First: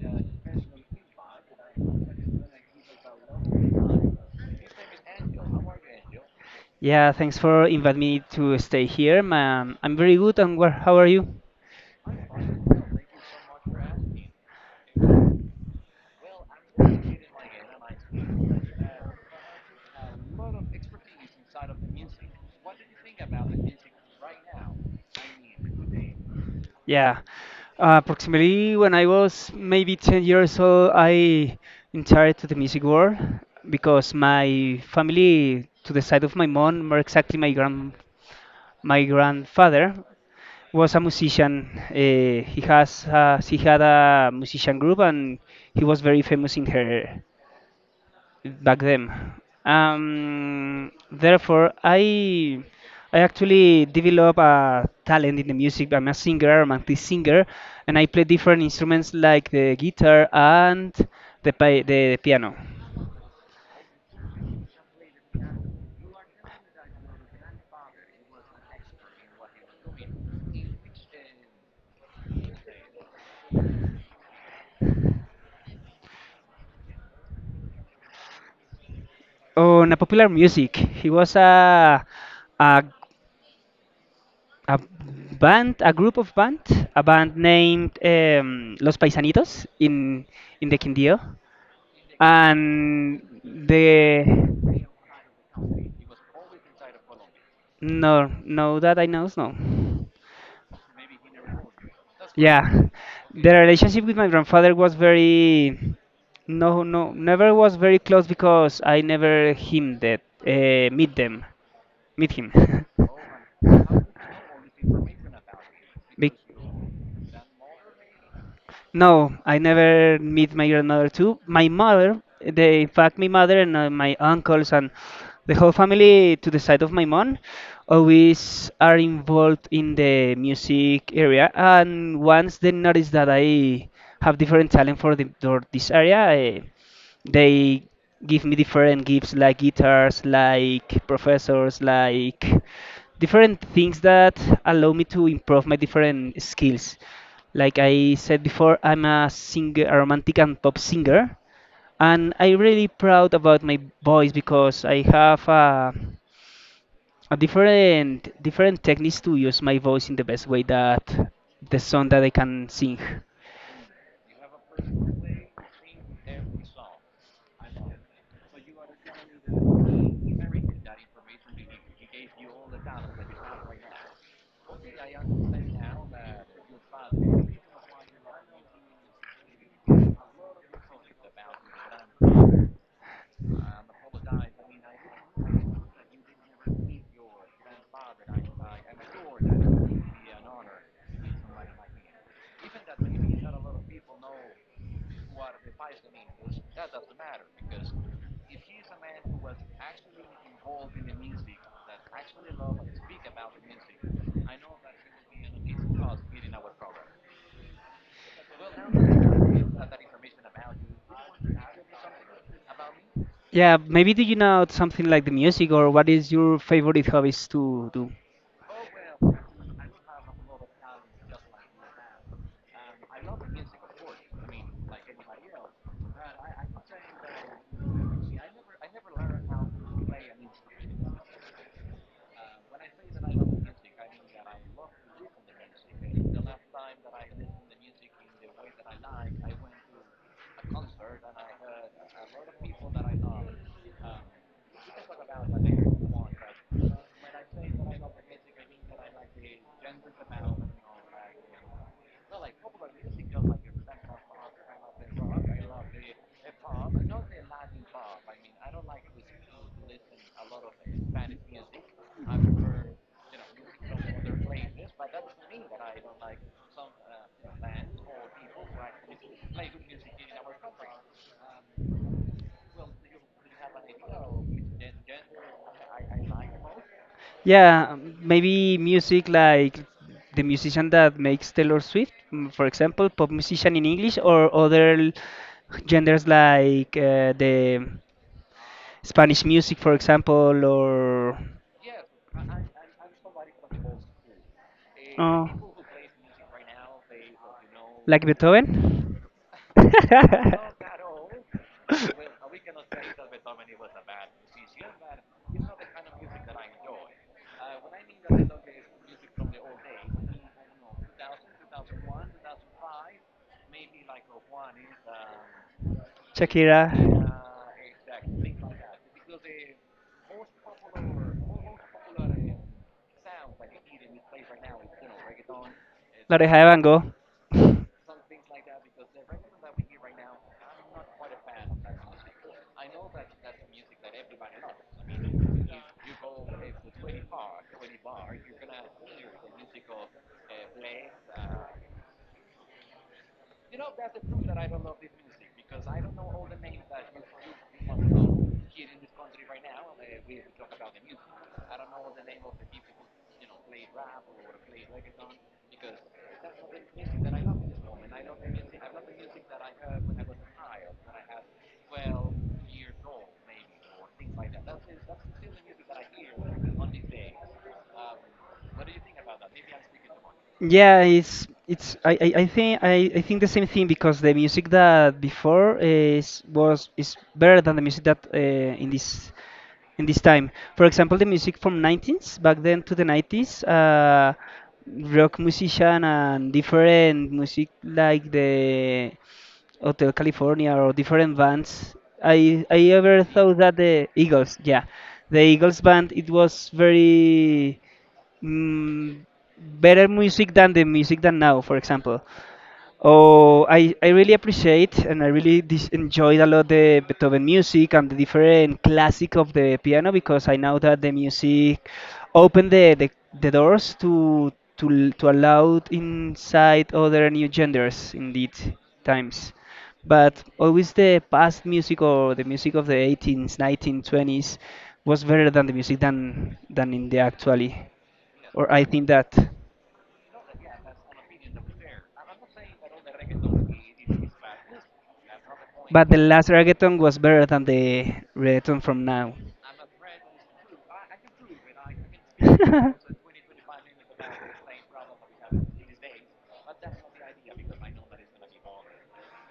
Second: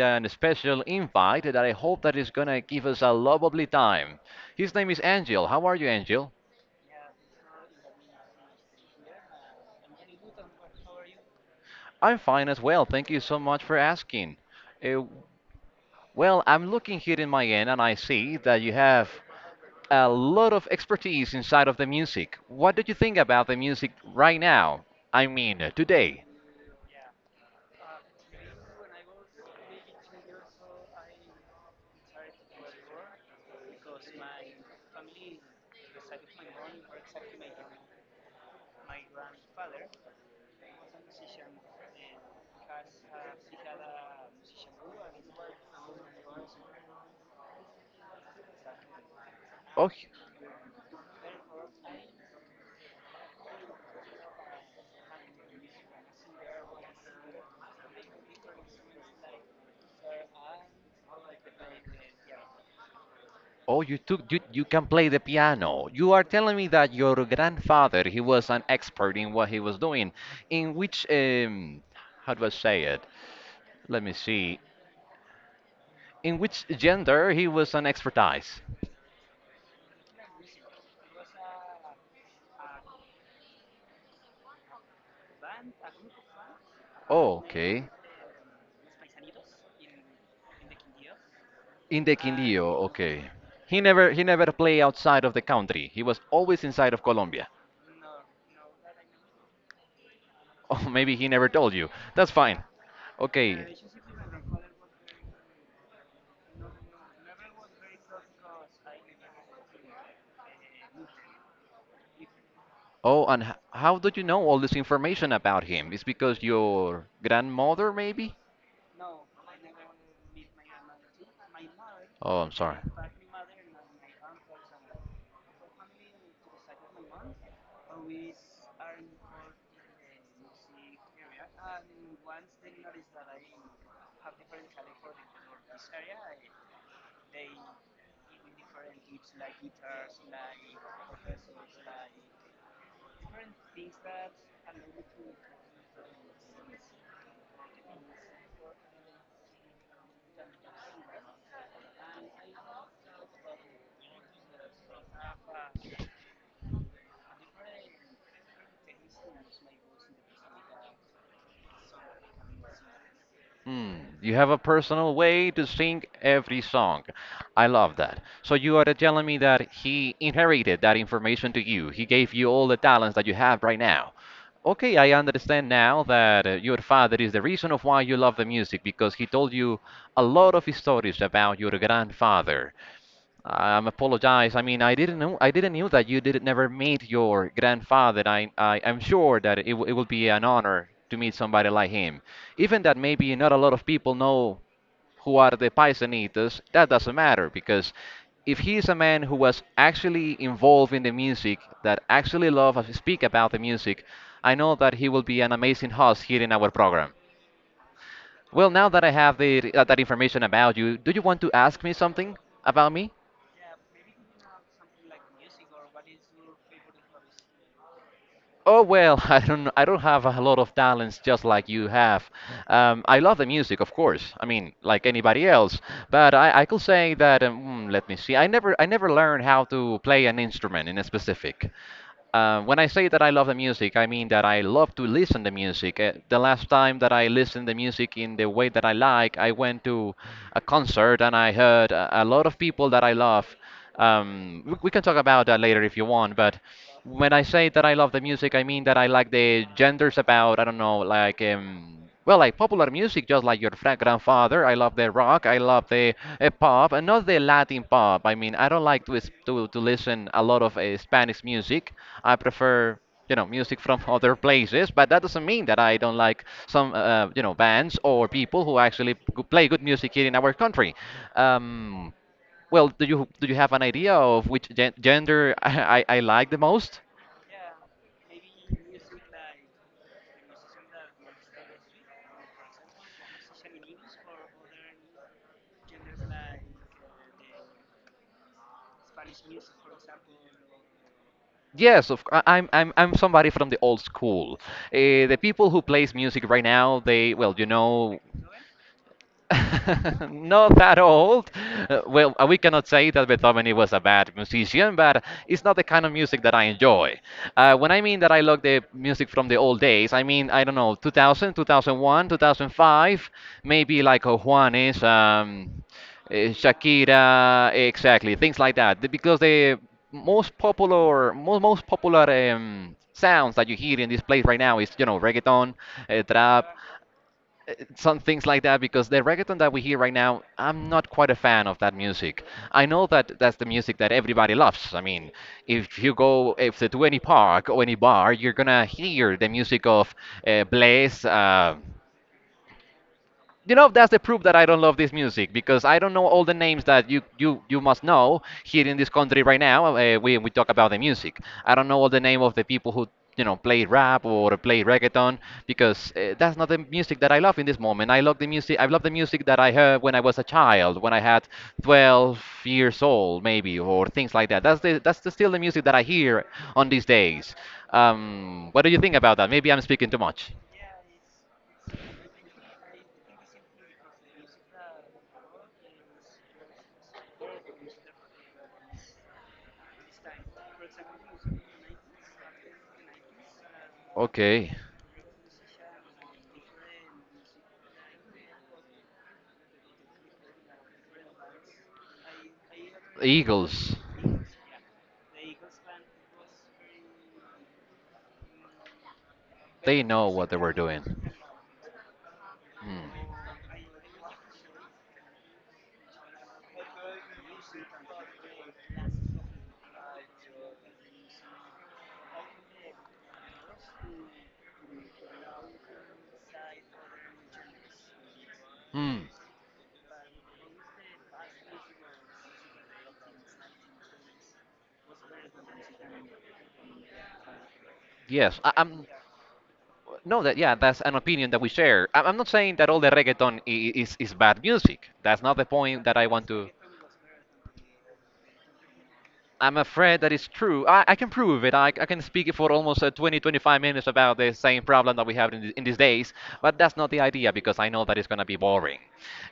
an special invite that I hope that is gonna give us a lovely time. His name is Angel. How are you, Angel? Yeah, thanks for inviting me to stay here, man. I'm very good, and how are you? I'm fine as well. Thank you so much for asking. Uh, well, I'm looking here in my end and I see that you have a lot of expertise inside of the music. What do you think about the music right now? I mean, today. Yeah, approximately when I was maybe 10 years old, I entered to the music world because my family, to the side of my mom, more exactly my grandfather, was a musician. He had a musician group, and he was very famous in her back then. Oh. Therefore, I actually develop a talent in the music. I'm a singer, I'm a romantic singer, and I play different instruments like the guitar and the piano. Oh, you can play the piano. You are telling me that your grandfather he was an expert in what he was doing. In which how do I say it? Let me see. In which gender he was an expertise? On a popular music, he was a, a band, a group of band, a band Oh, okay. named Los Paisanitos in the Quindío, In the Quindío, and okay. He never he the never played outside of the country. He was always inside of Colombia. No, no, that I know, no. Oh, maybe he never told you. That's fine. Yeah, the Okay. relationship with my grandfather was very, no, no, never was very close because I never him that meet them, meet him. Oh, and how did you know all this information about him? It's Be- because your grandmother, maybe? no, I never meet my grandmother too. My mother, Oh, I'm sorry. they, in fact, my mother and my uncles and the whole family to the side of my mom always are involved in the music area. And once they noticed that I have different talent for the for this area, they give me different gifts like guitars like professors like different things that allow me to improve my different skills, like I said before, I'm a singer, a romantic and pop singer, and I'm really proud about my voice because I have a different techniques to use my voice in the best way that the song that I can sing. Hmm. You have a personal way to sing every song. I love that. So you are telling me that he inherited that information to you. He gave you all the talents that you have right now. Okay, I understand now that your father is the reason of why you love the music because he told you a lot of stories about your grandfather. I'm apologize. I mean, I didn't know. I didn't knew that you did never meet your grandfather. I am sure that it will be an honor to meet somebody like him. Even that maybe not a lot of people know who are the Paisanitas. That doesn't matter because if he is a man who was actually involved in the music, that actually love and speak about the music, I know that he will be an amazing host here in our program. Well, now that I have that information about you, do you want to ask me something about me? Yeah, maybe do you know something like the music or what is your favorite hobbies to do? Oh well, I don't have a lot of talents just like you have. I love the music, of course. I mean, like anybody else. But I could say that let me see. I never learned how to play an instrument in a specific. When I say that I love the music, I mean that I love to listen to music. The last time that I listened to music in the way that I like, I went to a concert and I heard a lot of people that I love. We can talk about that later if you want, but when I say that I love the music, I mean that I like the genders about, I don't know, like, well, like popular music, just like your grandfather. I love the rock, I love the pop, and not the Latin pop. I mean, I don't like to listen a lot of Spanish music. I prefer you know music from other places, but that doesn't mean that I don't like some you know bands or people who actually play good music here in our country. um, well, do you have an idea of which gender I like the most? Yeah, maybe music like the musician that makes Taylor Swift, for example, pop musician in English, or other genders like the Spanish music, for example, or Yes, I'm somebody from the old school. The oh, people who plays music right now, they well, you know. like Beethoven. Not that old. We cannot say that Beethoven was a bad musician, but it's not the kind of music that I enjoy. When I mean that I love the music from the old days, I mean, I don't know, 2000, 2001, 2005, maybe like Juanes, Shakira. Shakira, exactly, things like that. Because the most popular sounds that you hear in this place right now is, you know, reggaeton, That trap, I go. Some things like that because the reggaeton that we hear right now, I'm not quite a fan of that music. I know that that's the music that everybody loves. I mean, if you go if to any park or any bar, you're gonna hear the music of Blaze. You know that's the proof that I don't love this music because I don't know all the names that you must know here in this country right now. We talk about the music. I don't know all the name of the people who you know play rap or play reggaeton because that's not the music that I love in this moment. I love the music. I love the music that I heard when I was a child, when I had 12 years old maybe or things like that. Still the music that I hear on these days. What do you think about that? Maybe I'm speaking too much. Yeah, it's I think the same thing because the music that before is better than the music that in this time. For example, the music from 90s back then to the 90s, Okay. rock musician and different music like the Hotel California or different bands. I ever thought that Eagles. the Eagles, yeah, the Eagles band it was very mm, They better know what music they than were the music doing. than now, for example. Hmm. Oh, I really appreciate and I really enjoyed a lot the Beethoven music and the different classic of the piano because I know that the music opened the doors to allow inside other new genders in these Hmm. times. But always the past music or the music of the 18s, 1920s was better than the music than in the actually. Yes, Or I think I'm. that. No, that yeah, that's an opinion that we share. I'm not saying that all the reggaeton is bad music. That's not the point But that the I last want to. reggaeton was better than the reggaeton from now. I'm afraid that is true. I can prove it. I can speak for almost 20, 25 minutes about the same problem that we have in, in these days, but that's not the idea because I know that it's going to be boring.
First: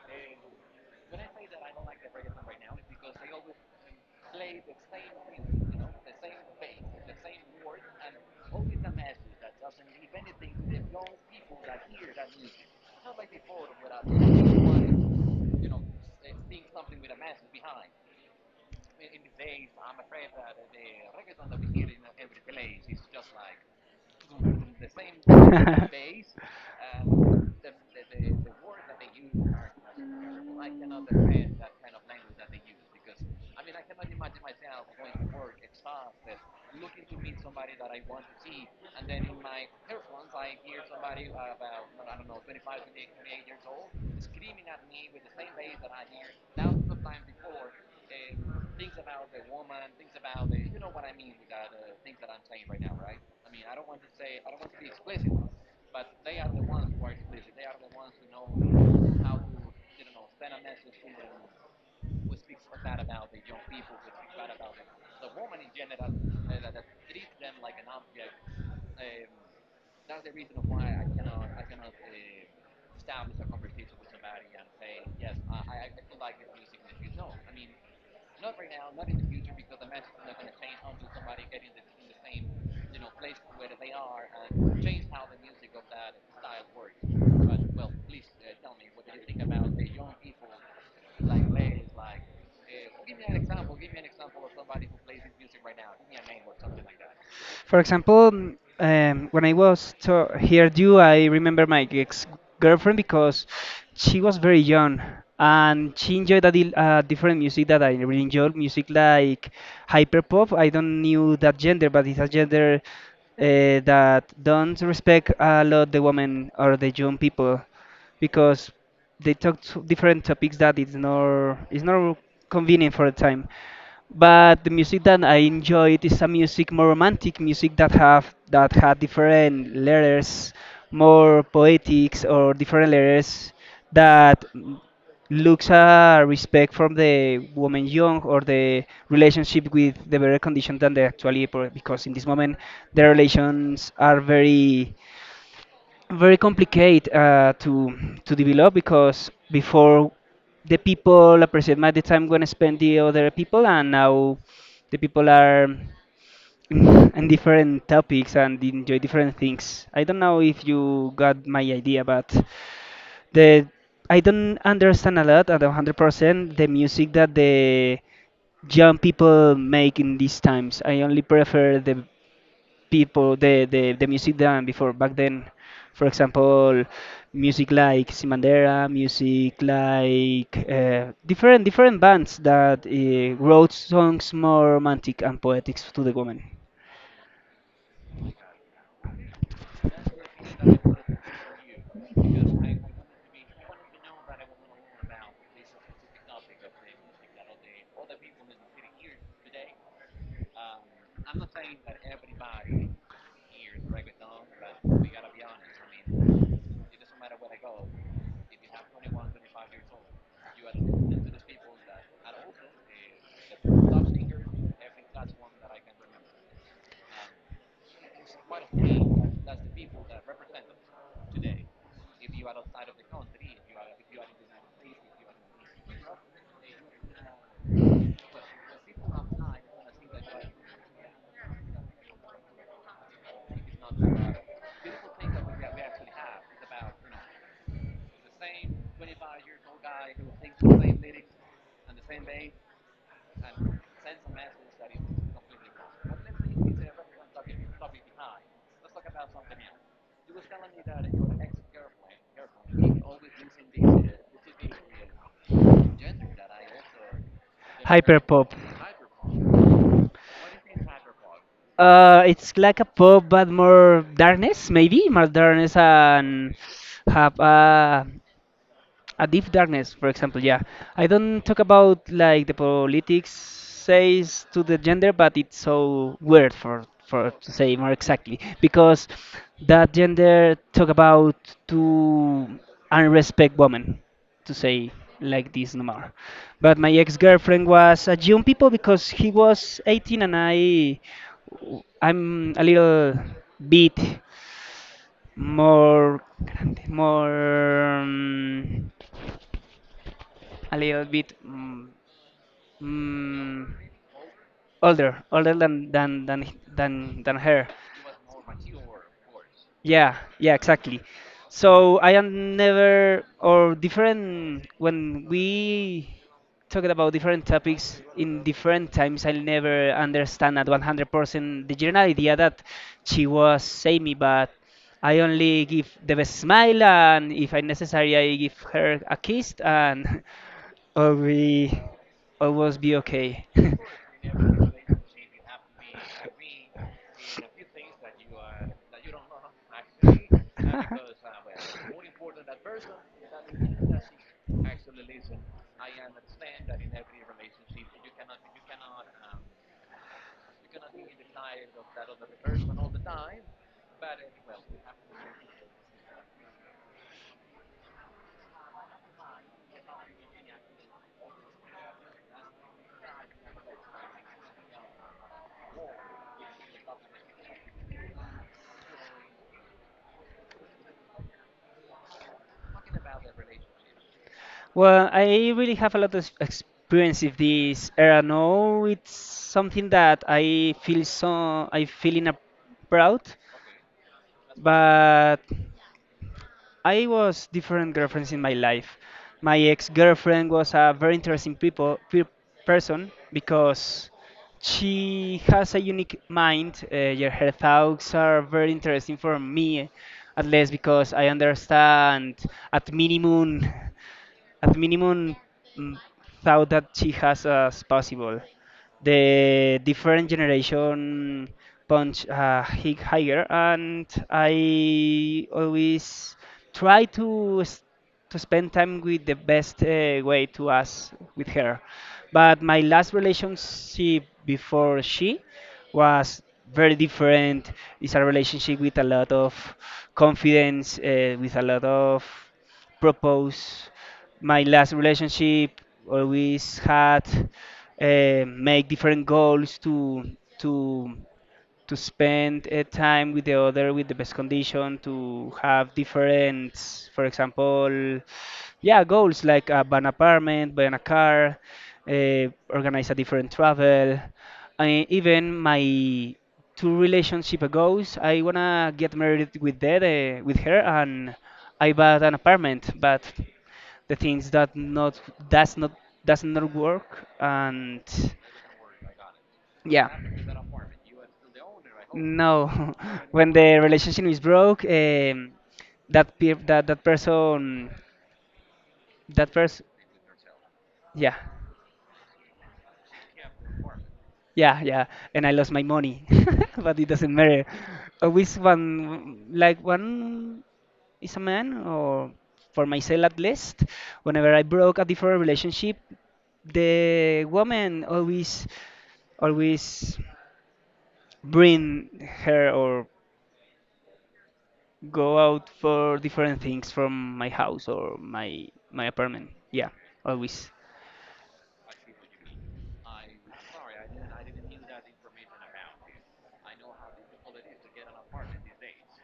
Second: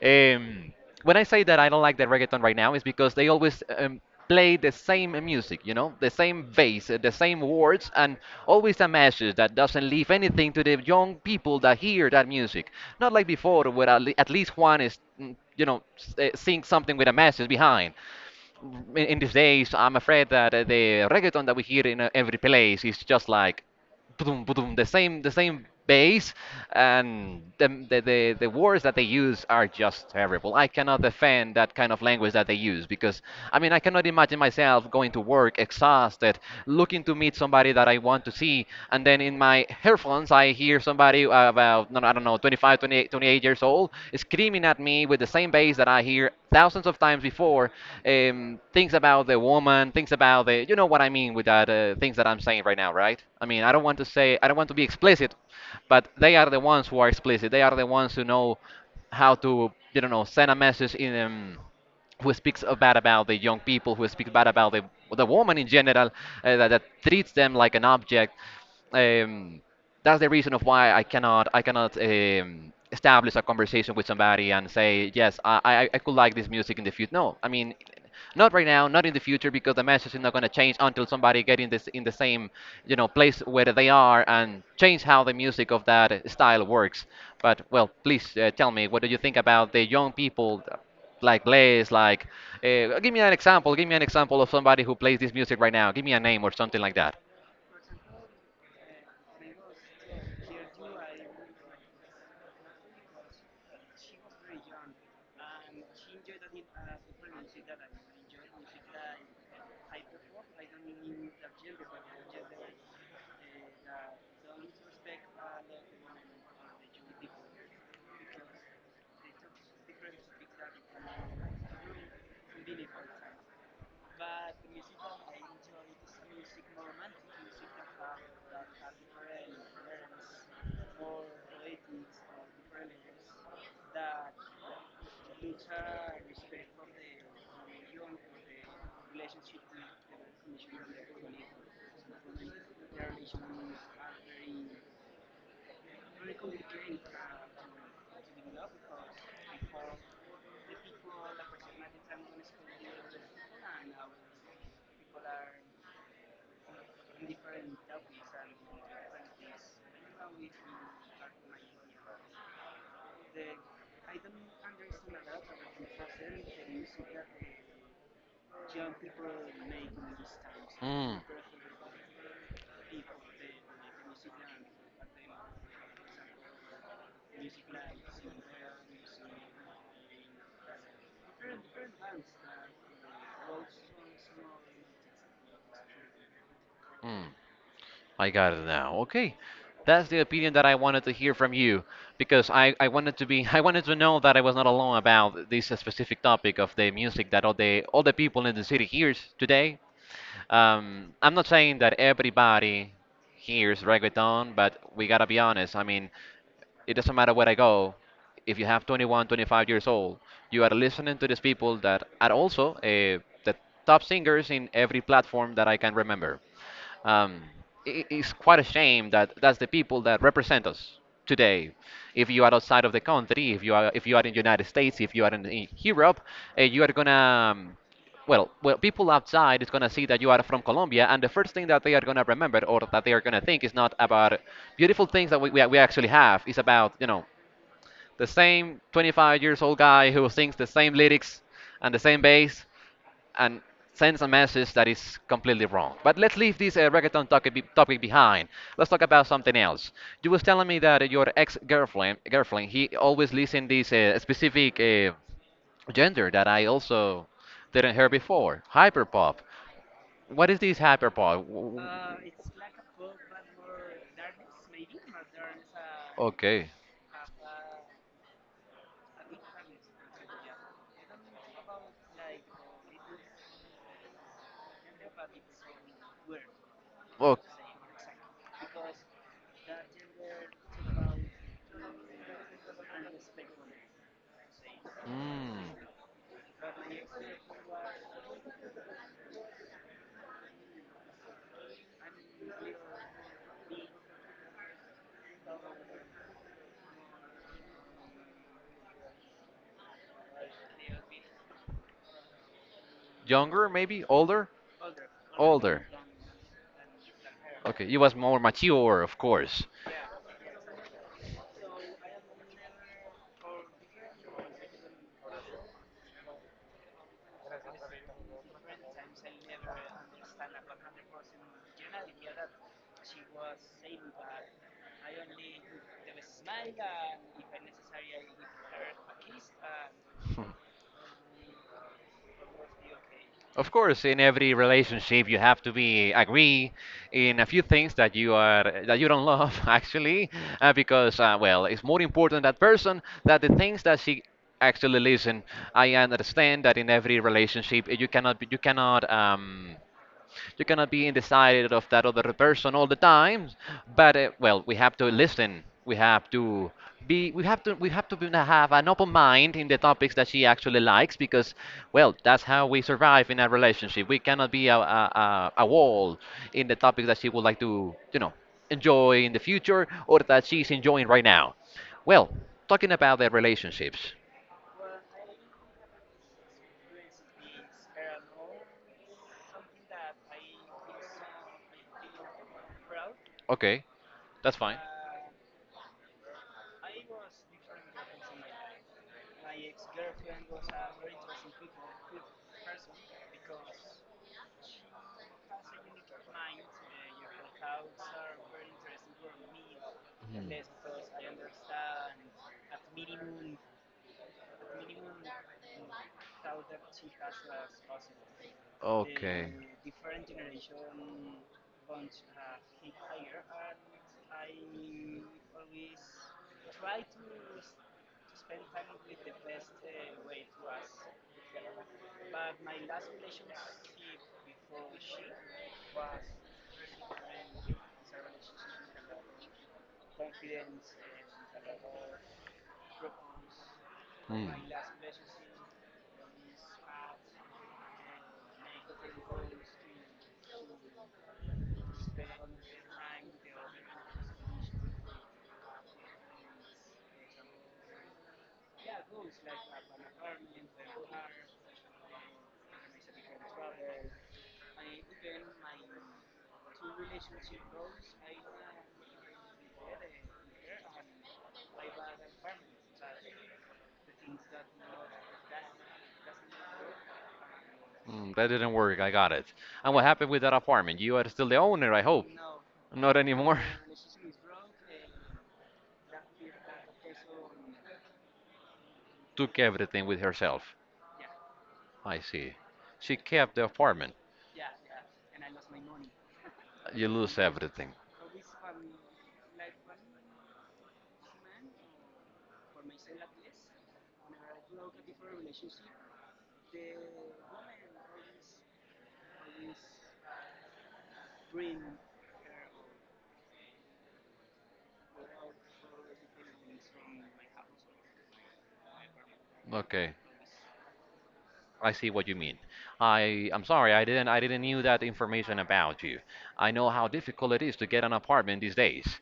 Um, when I say that I don't like the reggaeton right now, is because they always play the same music, you know, the same bass, the same words, and always a message that doesn't leave anything to the young people that hear that music. Not like before, where at least one is, you know, sing something with a message behind. In these days, I'm afraid that the reggaeton that we hear in every place is just like ba-dum, ba-dum, the same bass, and the words that they use are just terrible. I cannot defend that kind of language that they use because I mean I cannot imagine myself going to work exhausted, looking to meet somebody that I want to see, and then in my earphones I hear somebody about no, no, I don't know 25, 28, 28 years old screaming at me with the same bass that I hear thousands of times before. Things about the woman, things about the you know what I mean with that, things that I'm saying right now, right? I mean, I don't want to say, I don't want to be explicit, but they are the ones who are explicit, they are the ones who know how to you know send a message in. Who speaks bad about the young people, who speaks bad about the woman in general, that, that treats them like an object. Um, that's the reason of why I cannot establish a conversation with somebody and say yes, I, I could like this music in the future. No, I mean not right now, not in the future because the message is not going to change until somebody get in this in the same you know place where they are and change how the music of that style works. But well, please tell me, what do you think about the young people? Like plays like give me an example of somebody who plays this music right now, give me a name or something like that. For example, when I was to hear you, I remember my ex girlfriend because she was very young and she enjoyed a different music that I really enjoyed, music like hyperpop. I don't knew that gender, but it's a gender that don't respect a lot the women or the young people because they talk to different topics that it's not convenient for the time. But the music that I enjoy it is a music more romantic music that had different letters, more poetics or different letters that looks a respect from the woman young or the relationship with the better condition than the actually because in this moment the relations are very very complicated to develop because before the people appreciate my the time gonna spend the other people, and now the people are in different topics and enjoy different things. I don't know if you got my idea, but the I don't understand a lot at 100% the music that the young people make in these times. I Mm. only prefer the music done before back then. For example, music like Simandera, music like different bands that wrote songs more romantic and poetic to the woman. Mm, I got it now. Okay. That's the opinion that I wanted to hear from you because I wanted to be I wanted to know that I was not alone about this specific topic of the music that all the people in the city hears today. I'm not saying that everybody hears reggaeton, but we gotta be honest. I mean, it doesn't matter where I go. If you have 21, 25 years old, you are listening to these people that are also the top singers in every platform that I can remember. Um, it's quite a shame that that's the people that represent us today. If you are outside of the country, if you are in the United States, if you are in Europe, you are gonna well, people outside is gonna see that you are from Colombia, and the first thing that they are gonna remember or that they are gonna think is not about beautiful things that we actually have. It's about the same 25 years old guy who sings the same lyrics and the same bass and sends a message that is completely wrong. But let's leave this reggaeton topic, topic behind. Let's talk about something else. You was telling me that your ex-girlfriend, girlfriend, he always listen this specific gender that I also didn't hear Hyperpop. before, hyperpop. What is this hyperpop? It's like a pop, but more darkness, maybe more darkness and Okay. have a A deep darkness, for example, yeah. I don't talk about like the politics says to the gender, but it's so weird for Oh, to say more exactly because that gender talk about to unrespect women, to say like this no mm, more. But my ex-girlfriend was a young people because he was 18, and I'm a little bit more grande, more. A little bit mm, younger maybe, older, older older. Than h- than her. Okay, you was more mature, of course. Yeah, yeah, exactly. So I am never or different when we talked about different topics in different times. I'll never understand at 100% the general idea that she was Amy, but I only give the best smile, and if I necessary, I give her a kiss, and or we always be okay. Of course, in every relationship, you have to be agree in a few things that you are that you don't love, actually, because well, it's more important that person that the things that she actually listen. I understand that in every relationship, you cannot be undecided of that other person all the time, but well, we have to listen. We have to be. We have to. We have to be, have an open mind in the topics that she actually likes, because well, that's how we survive in a relationship. We cannot be a wall in the topics that she would like to enjoy in the future or that she's enjoying right now. Well, talking about the relationships. Well, I really have a lot of experience with this era now. It's something that I feel in a proud, Okay, that's fine. but I was different girlfriends in my life. My ex-girlfriend was a very interesting person because she has a unique mind. Yeah, her thoughts are very interesting for me, at least because I understand at minimum at minimum mm, thought that she has as possible. The different generation punch higher, and I always try to spend time with the best way to us with her. But my last relationship before she was very different. It's a relationship with a lot of confidence, with a lot of propose. My last relationship always had make different goals to to spend time with the other with the best condition to have different, for example, yeah, goals like buy an apartment, buy a car, organize a different travel. I, even my two relationship goals, I wanna get married with that with her, and I bought an apartment, but the things that not does not does not work, and Mm, that didn't work. I got it. And what yeah, happened with that apartment? You are still the owner, I hope. no. Not When anymore. the relationship is broke, that person, that Took person, everything with herself. yeah, I see. She kept the apartment. yeah, yeah, and I lost my money. But it You doesn't lose matter. everything. With one, like one is a man, or for myself at least, whenever I broke a different relationship, the woman always always bring her or go out for different things from my house or my apartment. Yeah, Okay. always. I see what you mean. I'm sorry, I didn't knew that information about you. I know how difficult it is to get an apartment these days.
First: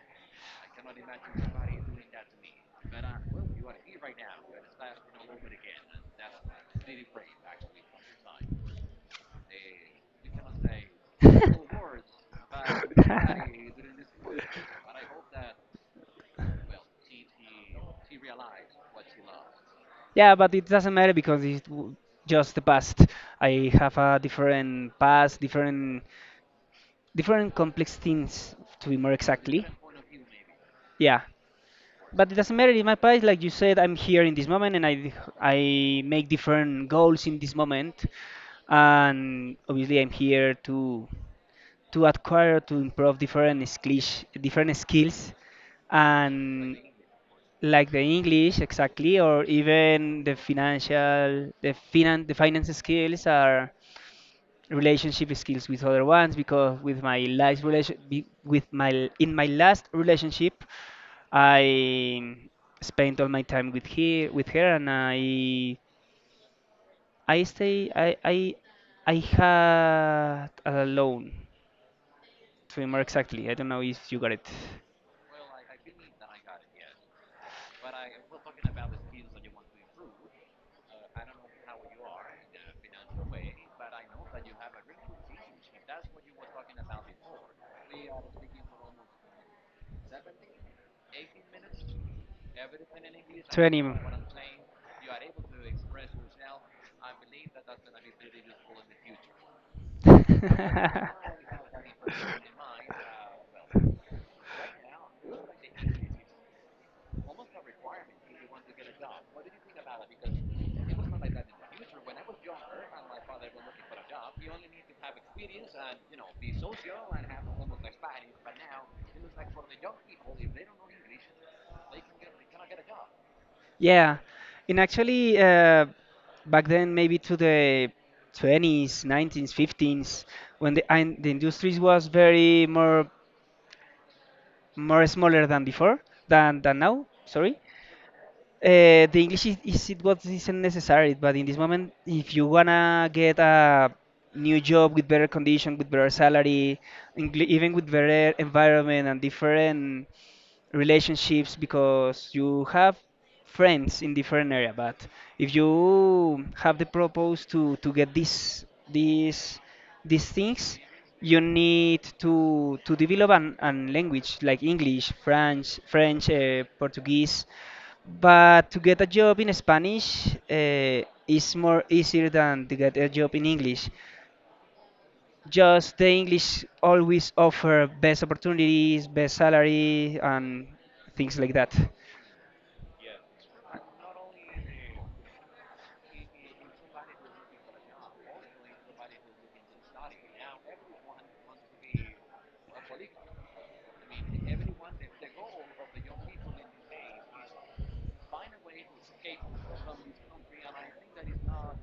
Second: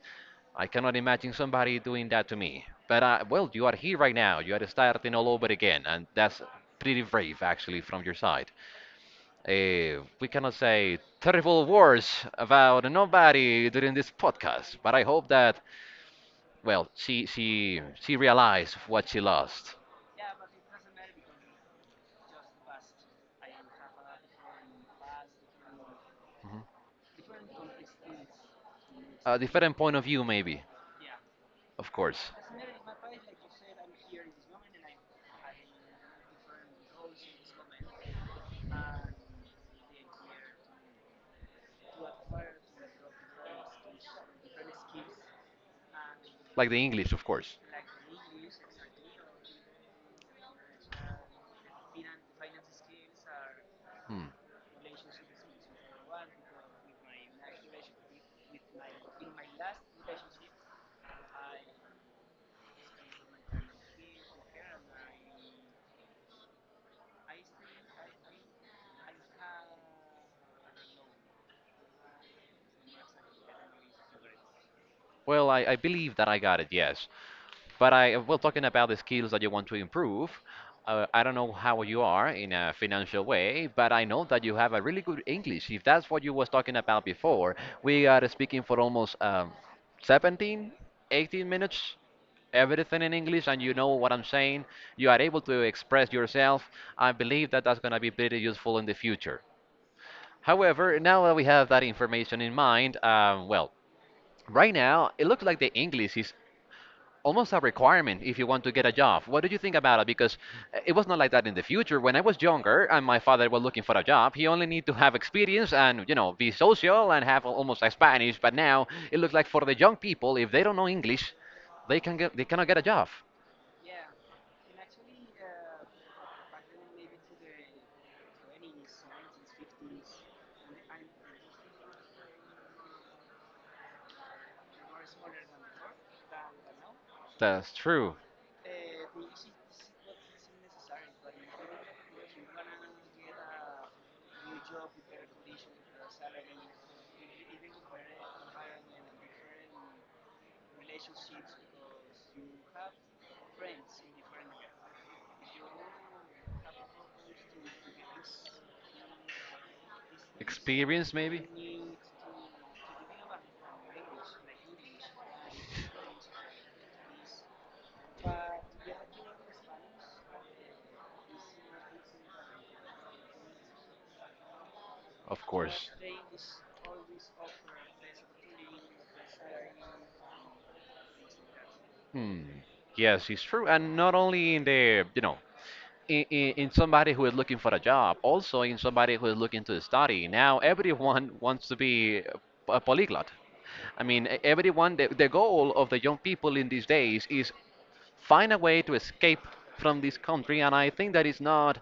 I cannot imagine somebody doing that to me. But well, you are here right now. You are starting all over again, and that's pretty brave actually from your side. We cannot say terrible words about nobody during this podcast, but I hope that well, she realized what she lost. Yeah, but it doesn't matter because just the past. I have a different past, different complex things to be more A exactly. different point of view, maybe, Yeah, of but course. it doesn't matter in my past. Like you said, I'm here in this moment, and I make different goals in this moment, and obviously I'm here to acquire to improve different skills, Like and the English, of course. like the English exactly, or even the finance skills are Hmm. relationship skills with other ones because with my last relation be- with my in my last relationship I spent all my time with he with her, and I stay I had alone to be more exactly. I don't know if you got it. Well, I believe that I got it, yes. But I, well, talking about the skills that you want to improve, I don't know how you are in a financial way, but I know that you have a really good English. If that's what you was talking about before, we are speaking for almost 17, 18 minutes, everything in English, and you 20 know what I'm saying. You are able to express yourself. I believe that that's going to be pretty useful in the future. However, now that we have that information in mind, well, right now, it looks like the English is almost a requirement if you want to get a job. What do you think about it? Because it was not like that in the future. When I was younger and my father was looking for a job, he only need to have experience and be social and have almost like Spanish. But now it looks like for the young people, if they don't know English, they cannot get a job. Yeah, and actually, back then, maybe to the 20s, 19s, 15s, when the industries was very more smaller than before than now. Sorry, That's true. The English is it what isn't necessary, but in this moment, if you wanna get a new job with better condition, with better salary, even with better environment and different relationships, because you have friends in different area. But if you have the purpose to get these things, Experience you maybe. need to develop an language like English, French, Portuguese, but to get a job in Spanish is more easier than to get a job in English. Of course. Just the English always offer best opportunities, best salary, and things like that. Hmm. Yes, it's true, and not only in the in somebody who is looking for a job, also in somebody who is looking to study. Now everyone wants to be a polyglot. I mean, everyone. The goal of the young people in these days is find a way to escape from this country, and I think that is not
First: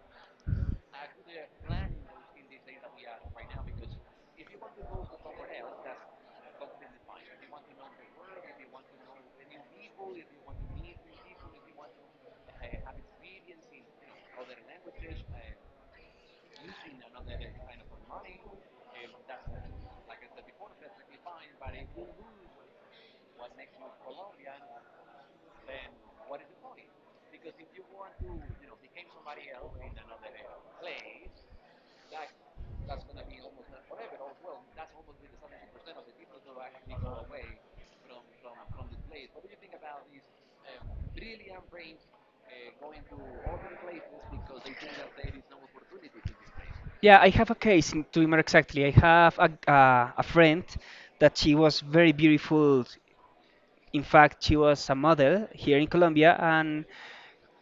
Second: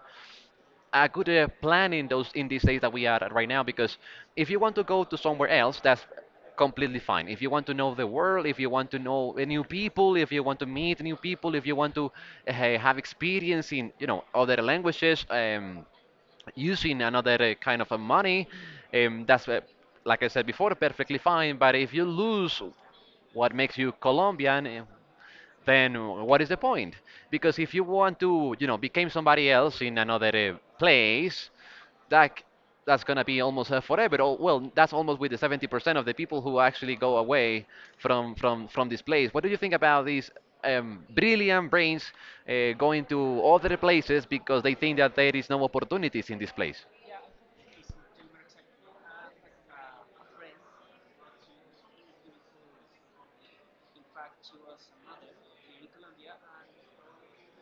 a good plan in those in these days that we are at right now, because if you want to go to somewhere else, that's completely fine if you want to know the world, if you want to know new people, if you want to meet new people, if you want to hey, have experience in other languages, using another kind of a money, that's like I said before, perfectly fine. But if you lose what makes you Colombian, then what is the point? Because if you want to, you know, become somebody else in another place, that that's gonna be almost forever. Oh, well, that's almost with the 70% of the people who actually go away from this place. What do you think about these brilliant brains going to other places because they think that there is no opportunities in this place? Yeah, I have a case to be more exactly. I have a friend that she was very beautiful. In fact, she was a model here in Colombia, and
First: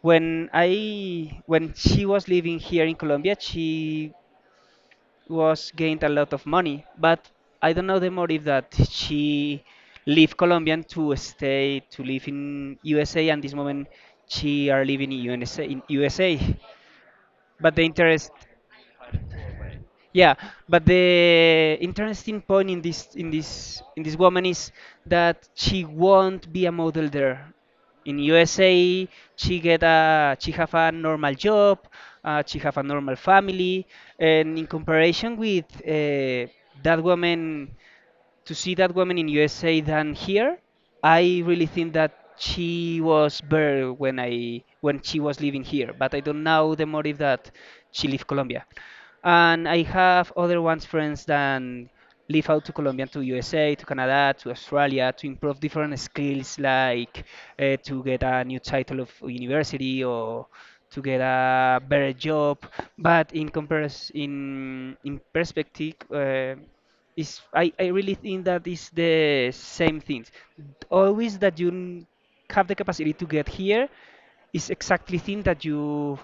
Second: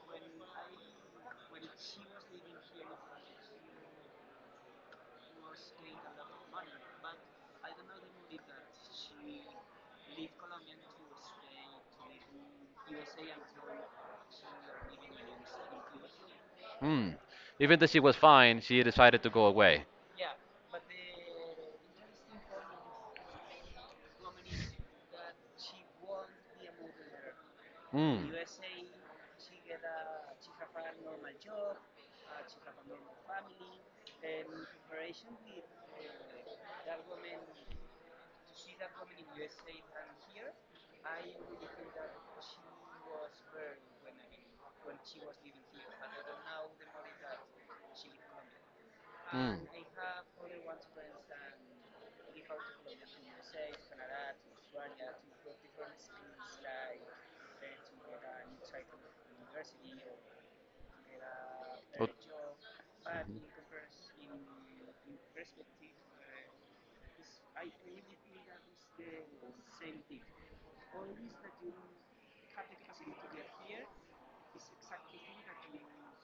when she was living here in Colombia, she was gained a lot of money, but I don't know the motive that she leave Colombian to stay to live in USA, and this moment she are living in USA. In USA. Hmm. But Even the though she was interest, fine, she decided to go away. yeah, but the interesting point in this woman is that she won't be a model there. In USA, she get a she have a normal job, she have a normal family, and in comparison with that woman to see that woman in USA than here. I really think that she was better when I when she was living here, but I don't know the motive that she left Colombia. And I have other ones friends than leave out to Colombia, to USA, to Canada, to Australia to improve different skills like to get a new title of university or to get a better Ot- job. But in compares in perspective, I really think that is the same things. Always that have the capacity to get here is exactly thing that you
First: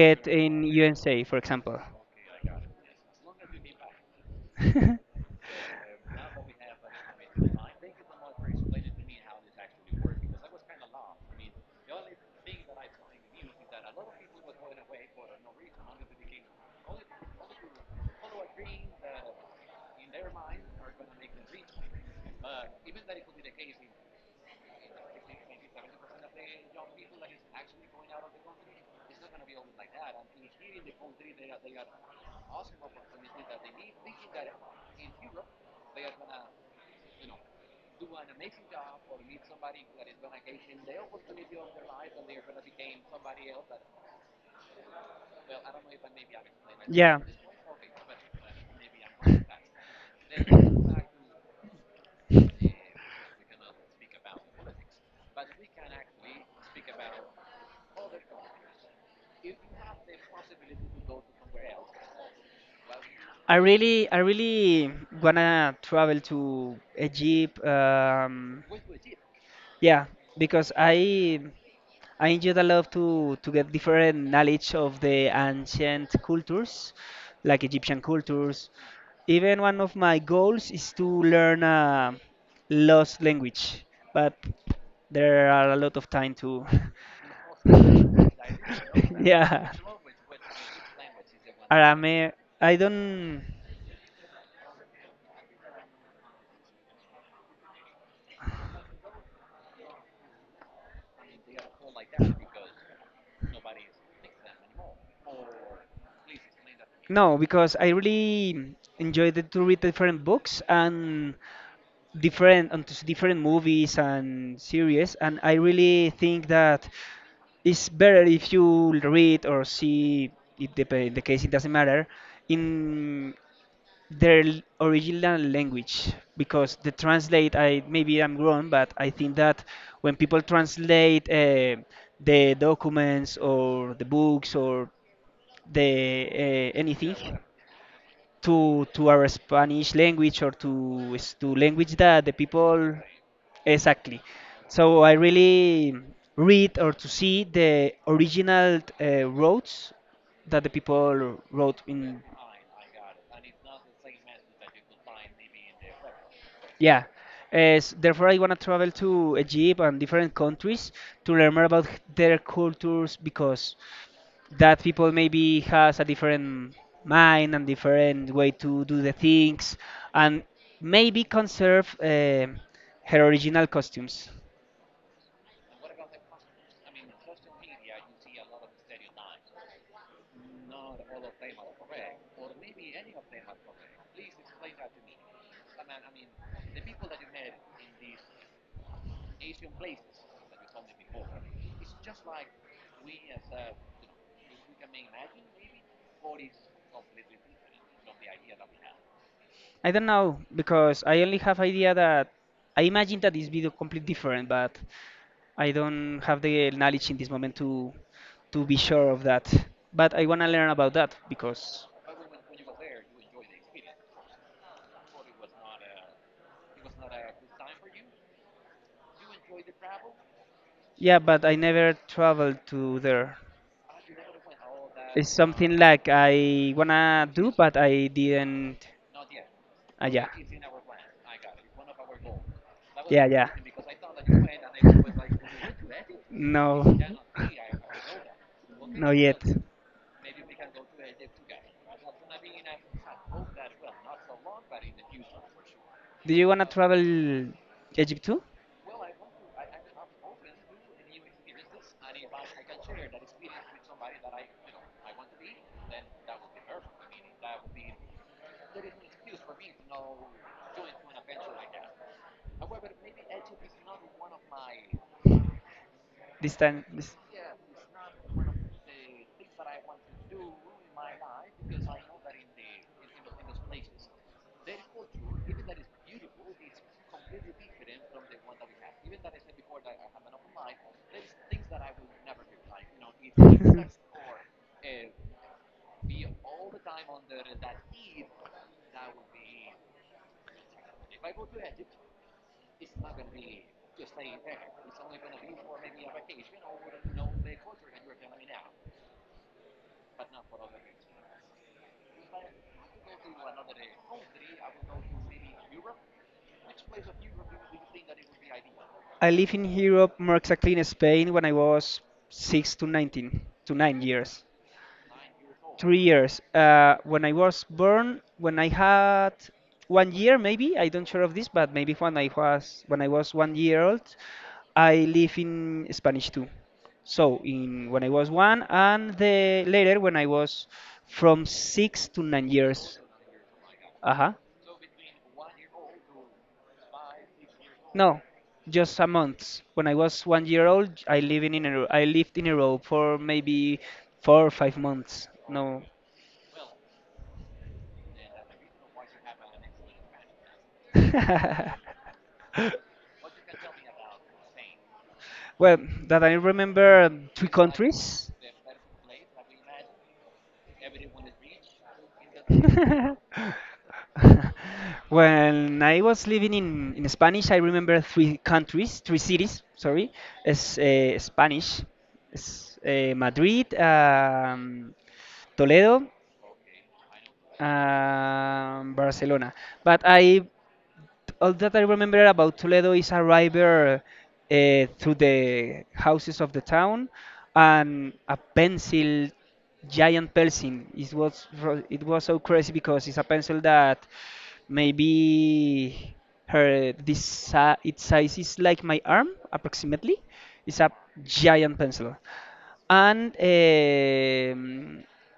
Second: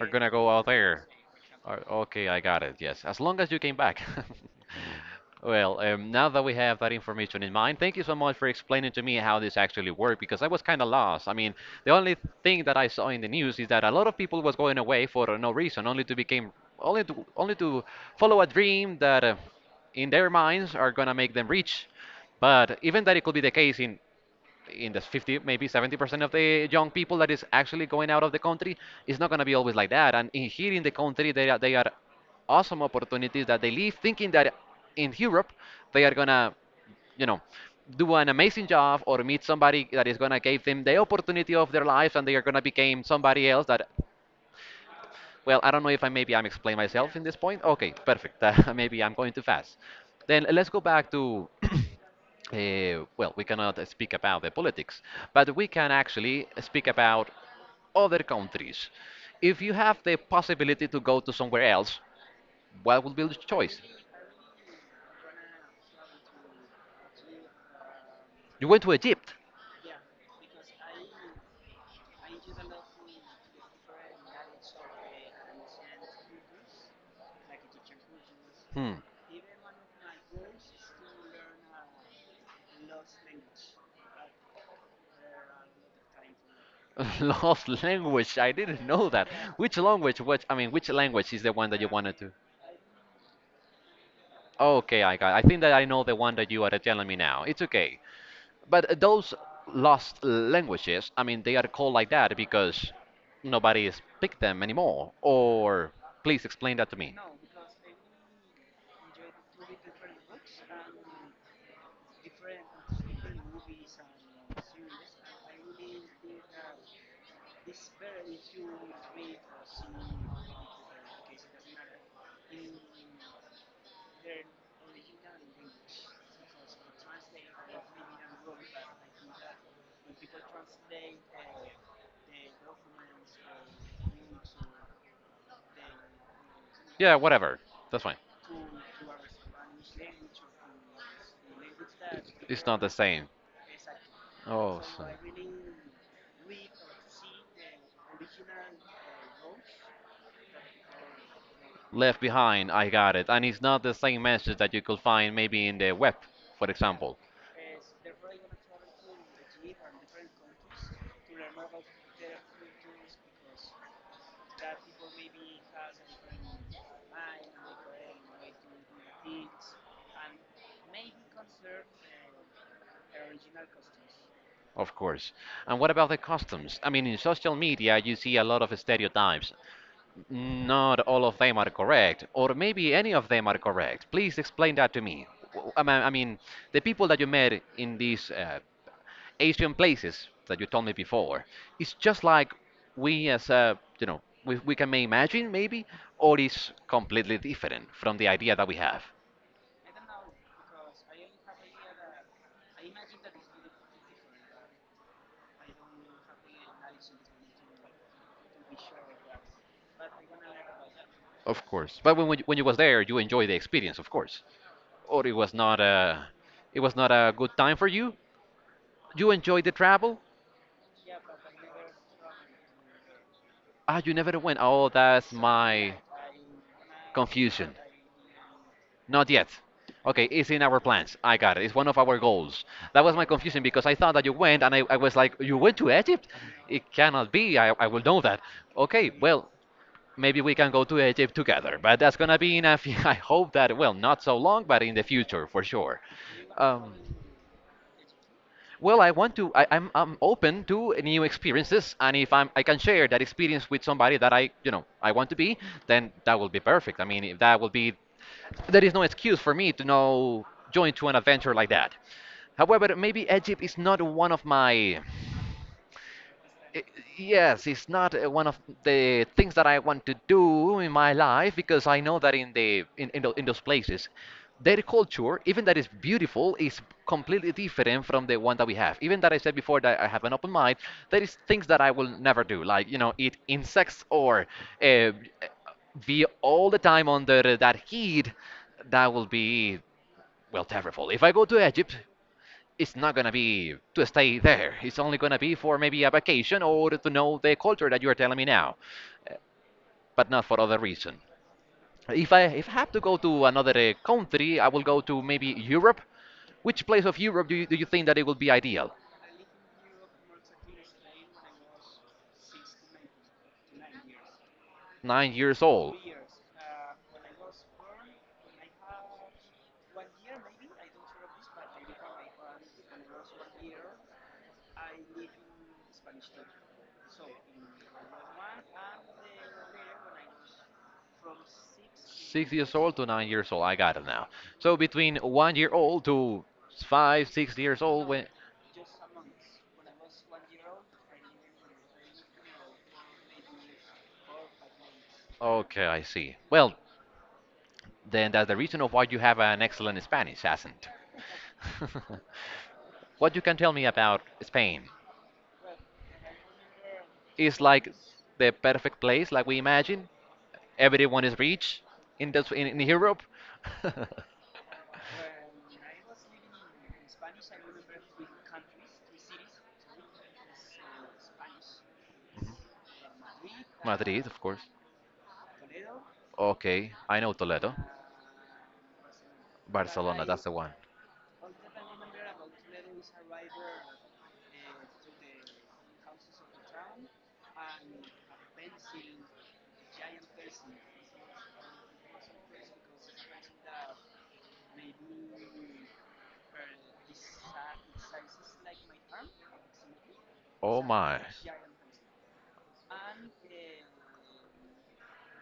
We're gonna go in out there. USA, for Uh, example. Okay, I got it. Yes, as long as you came back. Well, now that we have that information in mind, thank you so much for explaining to me how this actually worked, because I was kind of lost. I mean, the only thing that I saw in the news is that a lot of people was going away for no reason, only to become only to follow a dream that in their minds are gonna make them rich. But even that it could be the case in the 50 maybe 70% of the young people that is actually going out of the country, it's not going to be always like that, and in here in the country they are awesome opportunities that they leave thinking that in Europe they are going to you know do an amazing job, or meet somebody that is going to give them the opportunity of their lives, and they are going to become somebody else that well, I don't know if I'm explain myself Yeah. in this point. Okay, perfect. Maybe I'm going too fast. Then let's go back to well, we cannot speak about the politics, but we can actually speak about other countries. If you have the possibility to go to somewhere else, what would be the choice? I really wanna travel to Egypt. You went to Egypt. Yeah, because I enjoyed a lot to get different knowledge of the ancient cultures, like Egyptian cultures. Hmm. Even one of my goals is to learn a lost language, but there are a lot of time to. Lost language. I didn't know that. Yeah. Which language? Which I mean, which language is the one that you wanted to? Arame, I don't Okay, I got. I think that I know the one that you are telling me now. It's okay. But those lost languages, I mean, they are called like that because nobody speak them anymore. Or please explain that to me. know because I really enjoyed it to read different books and different onto different movies and series, and I really think that it's better if you read or see, it depend the case, it doesn't matter, in their original language because the translate, I maybe I'm wrong, but I think that when people translate the documents or the books or the Yeah, anything whatever. That's fine. To our Spanish language or to to language that the It's people. not the same. Exactly. Oh. So I really read or to see the original s- roads that the people wrote in. Left Behind, I got it. And it's not the same message that you could find maybe in the web, for Yeah. example. As therefore, I want to travel to Egypt and different countries to learn more about their cultures because that people maybe has a different mind and different way to do the things, and maybe conserve her original costumes. Of course. And what about the customs? I mean, in social media, you see a lot of stereotypes. Not all of them are correct, or maybe any of them are correct. Please explain that to me. I mean, the people that you met in these Asian places that you told me before, it's just like we as a, you know, we can may imagine maybe, or it's completely different from the idea that we have. I don't know because I only have idea that I imagine that this video completely different, but I don't have the knowledge in this moment to be sure of that. But I wanna learn about that Of because, course. But when you was there, you enjoy the experience, of course. Or it was not a good time for you. You enjoyed the travel. yeah, but I never traveled to there. Ah, you never went. Oh, It's that's something my like I wanna do, confusion. but I didn't. Not yet. Okay, Yeah. it's in our plans. I got it. It's one of our goals. That was my Yeah, yeah. confusion because I thought that you went and I was like, you went to Egypt? It No. cannot be. I will know that. Okay, Not yet. well, maybe we can go to Egypt together. But that's gonna be in a few, I hope that, well, not so long, but in the future for sure. Do you wanna Um, travel Egypt too well, I want to. I'm open to new experiences, and if I can share that experience with somebody that I I want to be, then that will be perfect. I mean, if that will be. There is no excuse for me to now join to an adventure like that. However, maybe Egypt is not one of my this I- time? This yes, it's not one of the things that I want to do in my life, because I know that in the in, tho- in those places, their culture, even that is beautiful, is completely different from the one that we have. Even that I said before that I have an open mind, there is things that I will never do, like you know, eat insects or uh, be all the time under that heat. That will be well terrible. If I go to Egypt, it's not gonna be to stay there. It's only gonna be for maybe a vacation or to know the culture that you are telling me now, but not for other reason. If I have to go to another country, I will go to maybe Europe. Which place of Europe do do you think that it would be ideal? I live in Europe, more exactly in Spain, when I was six to nineteen to nine years. 9 years old. Three years. When I was born, when I had one year, maybe I don't sure of this, but maybe when I was one year old, I live in Spanish too. So in when I was one, and the later when I was from six to nine Six years old years. to nine years old. I got it Uh now. huh. So between one year old to five, six years old. No, No, When just a month. When I was one year old, I live I lived in a row for maybe four or five months. No. okay, I see. Well, then that's the reason of why you have an excellent Spanish accent. What you can tell me about Spain? Well, that I remember three It's like countries. the perfect place, like we imagine. Everyone is rich in Europe. When I was living in Spanish, I remember three countries, three cities, sorry, as Spanish. Madrid, Madrid, of course. Toledo, Okay, I know Toledo. Barcelona. But Barcelona, that's I the one. all that I remember about Toledo is a river through the houses of the town, and a pencil, giant pencil. It was it was so crazy because it's a pencil that maybe its size is like my arm approximately. It's Oh a my. giant pencil, and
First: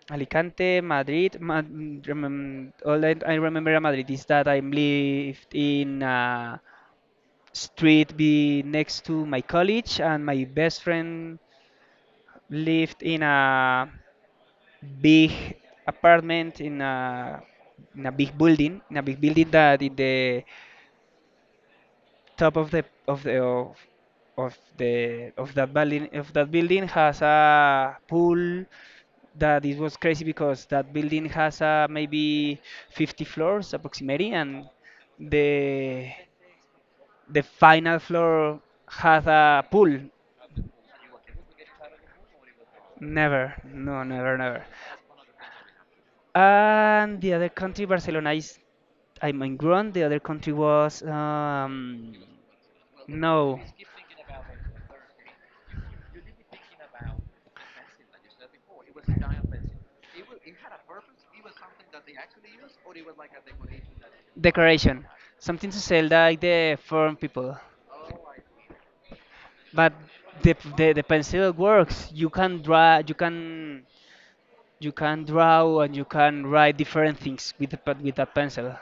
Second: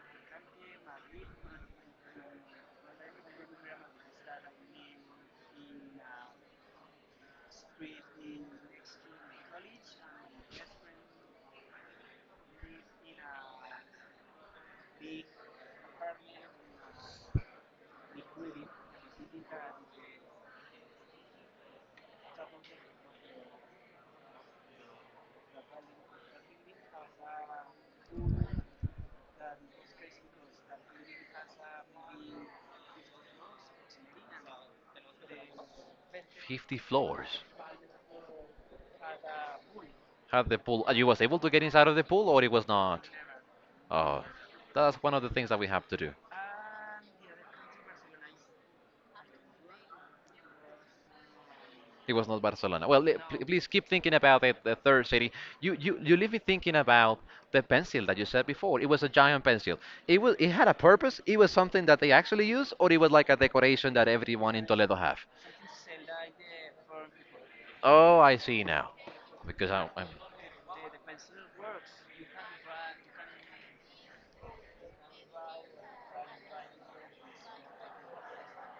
Alicante, Madrid. All I remember in Madrid is that I lived in a street be next to my college, and my best friend lived in a big apartment in a big building, in a big building that in the top of the of the of that building has a pool that it was crazy because that building has maybe 50 floors approximately and the 50 floors. the final floor had a pool. Had the pool. You was able to get inside of the pool or it was not? Never, no, Oh, never, never. that's one of the things that we have to do. And the other country Barcelona is, I mean, grown the other country was, It um, was not Barcelona. Well, no, please keep thinking about it, the third city. You leave me thinking about the pencil that you said before. It was a giant pencil. It was, it had a purpose. It was something that they actually used, or it was like a decoration that everyone in Toledo decoration, have. something to sell like the foreign people. Oh, I see now. Because I'm, But I'm. The pencil works. You can draw. You can draw and you can write different things with the, with that pencil.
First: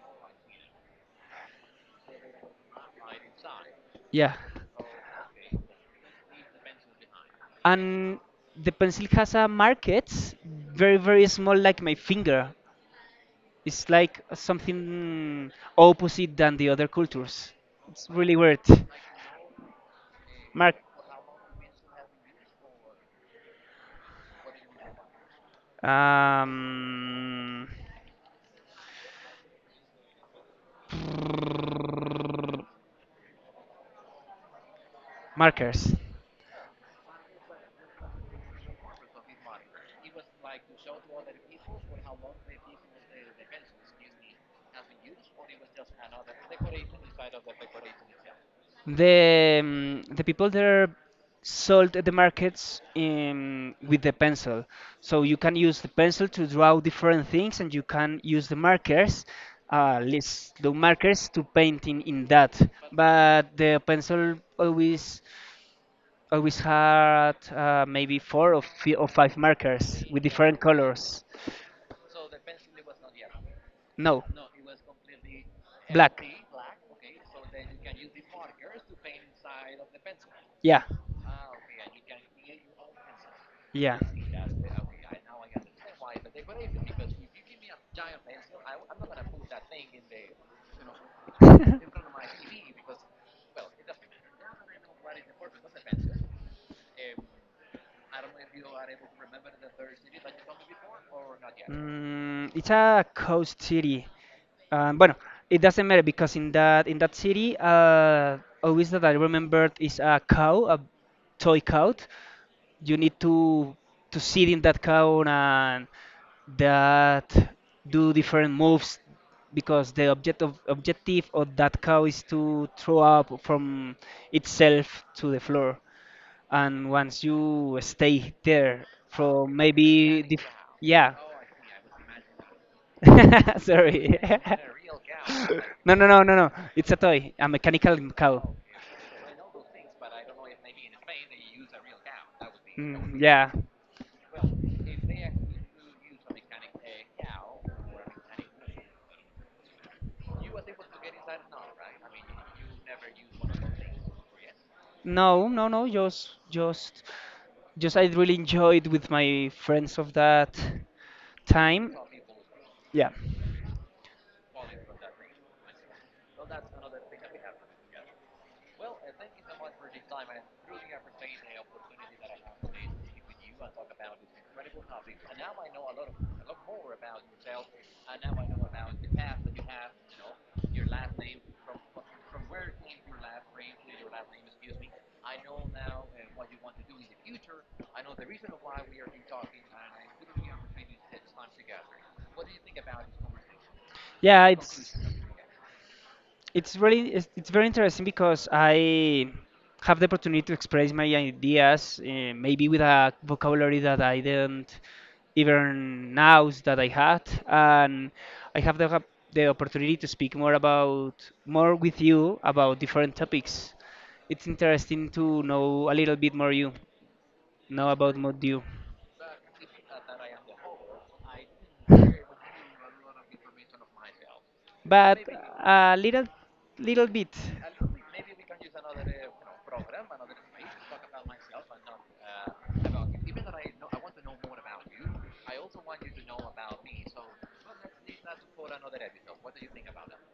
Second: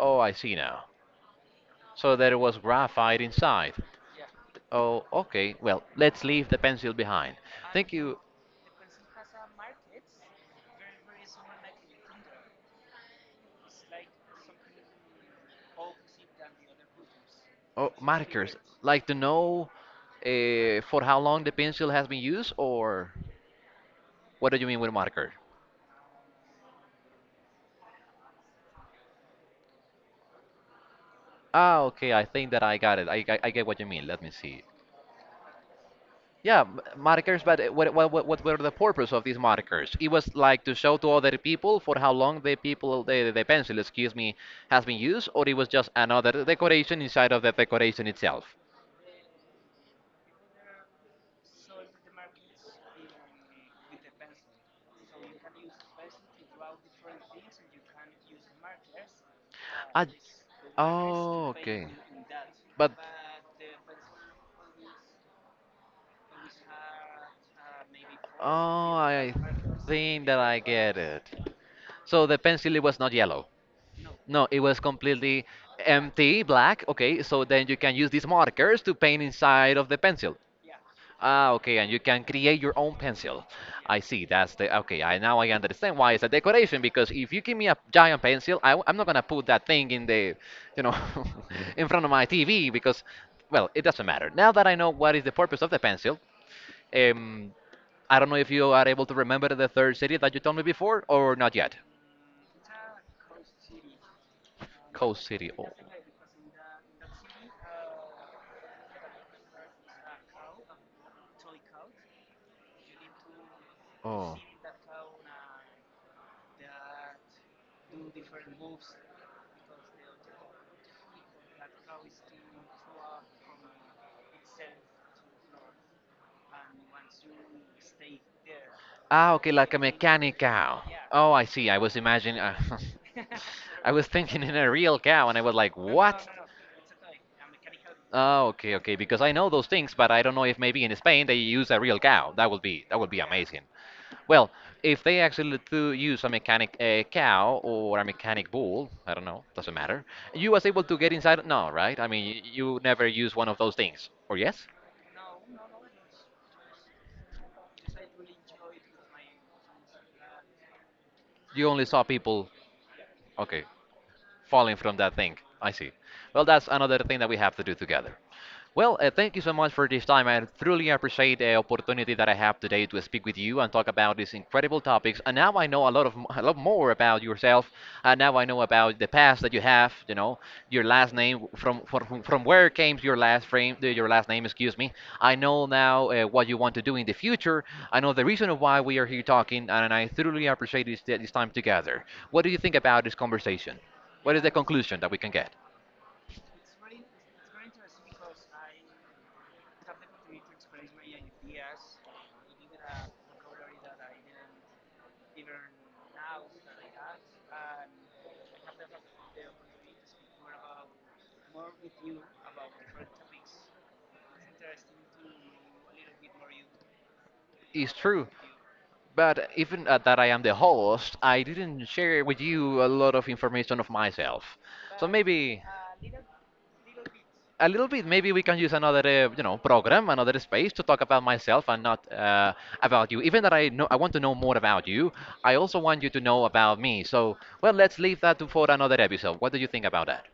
Oh, I see now. So there was graphite inside. Yeah, Oh, okay. Well, let's leave the pencil behind. Thank you. and the pencil has a markets, very small, like my finger. It's like something opposite than the other cultures. Oh, It's really markers. weird. Like to know Mark, for how long the pencil has been used, or what do you mean with marker? um, Ah, okay. I think that I got it. I get what you mean. Let me see. markers. Yeah, markers. But uh, what were the purpose of these markers? It was like to show to other people for how long the people the pencil, excuse me, has been used, or it was just another decoration inside of the decoration itself. The people there sold the markets in with the pencil. So you can use the pencil to draw different things, and you can use the markers, Ah, list the markers to oh, okay. paint in that. But But the pencil always had maybe four or, oh, fi or I five markers with think that I different get it. colors. So the pencil it was not yellow. No, No, it was completely black. empty, black. Okay, so then you can use these markers to paint inside of the pencil. Yeah, Ah, okay, and you can create your own pencil. yeah. I see. That's the okay. I now I understand why it's a decoration because if you give me a giant pencil, I am not gonna put that thing in the, you know, in front of my TV because, well, it doesn't matter. Now that I know what is the purpose of the pencil, um, I don't know if you are able to remember the third city that you told me before or not yet. Mm, it's a coast city. Bueno, Coast City. it Oh. doesn't matter because in that city, always that I remembered is a cow, a toy cow. You need to Oh. sit in that cow and that do different moves because the objective of that cow is to throw up from itself to the floor, and once you stay there Ah, for okay, like a maybe mechanic cow. yeah. Oh, I see. I was imagining. I was Sorry. thinking in a real cow, and I was like, No, no, no, what? no, no, it's a toy, a mechanical Oh, cow. okay, okay. Because I know those things, but I don't know if maybe in Spain they use a real cow. That would be that would Mm, be yeah. amazing. Well, if they actually do use a mechanic cow or a mechanic bull, I don't know, doesn't matter. You was able to get inside? No, right? I mean, you never use one of those things, or yes? No, no, no. Just. I really enjoyed with my friends of that You only time. saw people. Yeah, Okay, falling from that thing. I see. Well, that's another thing that we have to do together. Well, thank you so much for this time. I truly appreciate the opportunity that I have today to speak with you and talk about these incredible topics. And now I know a lot more about yourself. And now I know about the past that you have. You know, your last name from where came your last frame, your last name. Excuse me. I know now what you want to do in the future. I know the reason of why we are here talking, and I truly appreciate this time together. What do you think about this conversation? What is yeah. the conclusion that we can get? It's very interesting because I have the opportunity to express my ideas maybe with a vocabulary that I didn't even know that I had, and I have the opportunity to speak more about more with you about different topics. It's interesting to know a little bit more you know It's about true. more you, But even that I am the host, I didn't share with you a lot of information of myself. So but maybe a little little bit. a little bit, maybe we can use another, program, another space to talk about myself and not about you. Even that I know, I want to know more about you. I also want you to know about me. So, well, let's leave that to for another episode. What do you think about that?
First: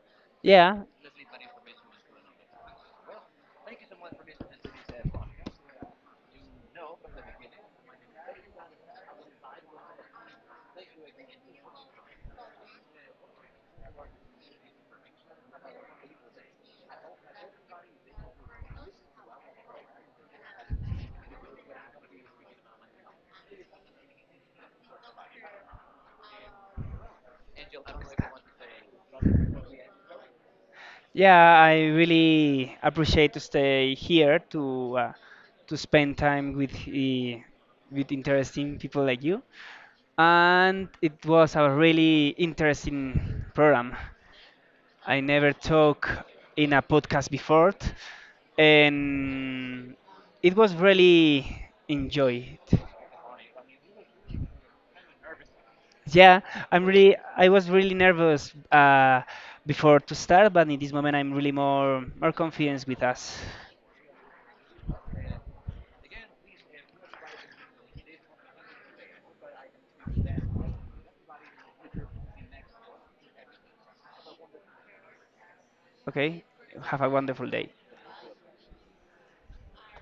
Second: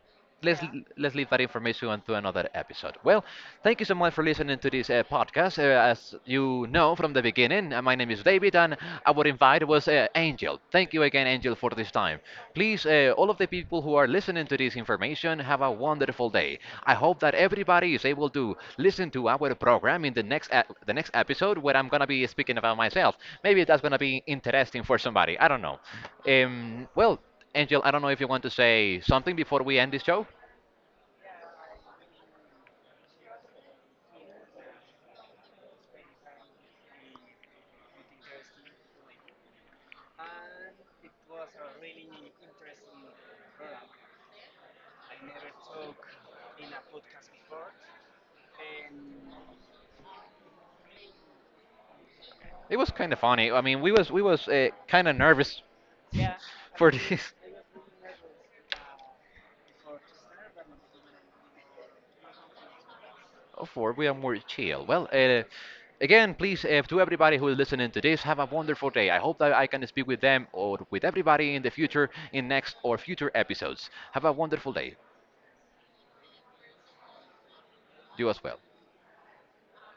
let's Yeah, let's leave that information on to another episode. Well, thank you so much for listening to this podcast. As you know from the beginning, my name is David, and our invite was Angel. Thank you again, Angel, for this time. Please, all of the people who are listening to this information, have a wonderful day. I hope that everybody is able to listen to our program in the next episode, where I'm gonna be speaking about myself. Maybe that's gonna be interesting for somebody. I don't know. Um, well. Angel, I don't know if you want to say something before we end this show. yeah, I really appreciate to stay here to spend time with interesting people like you. And it was a really interesting program. I never talked in a podcast before, and it was really enjoyed. It was kind of funny. I mean, we was kind of nervous Yeah, for this. I was really nervous before to start, but in this moment I'm really more confident with us. Of course, we are more chill. Well, again, please, to everybody who is listening to this, have a wonderful day. I hope that I can speak with them or with everybody in the future in next or future episodes. Have a wonderful day. Okay, have a wonderful day. You as well.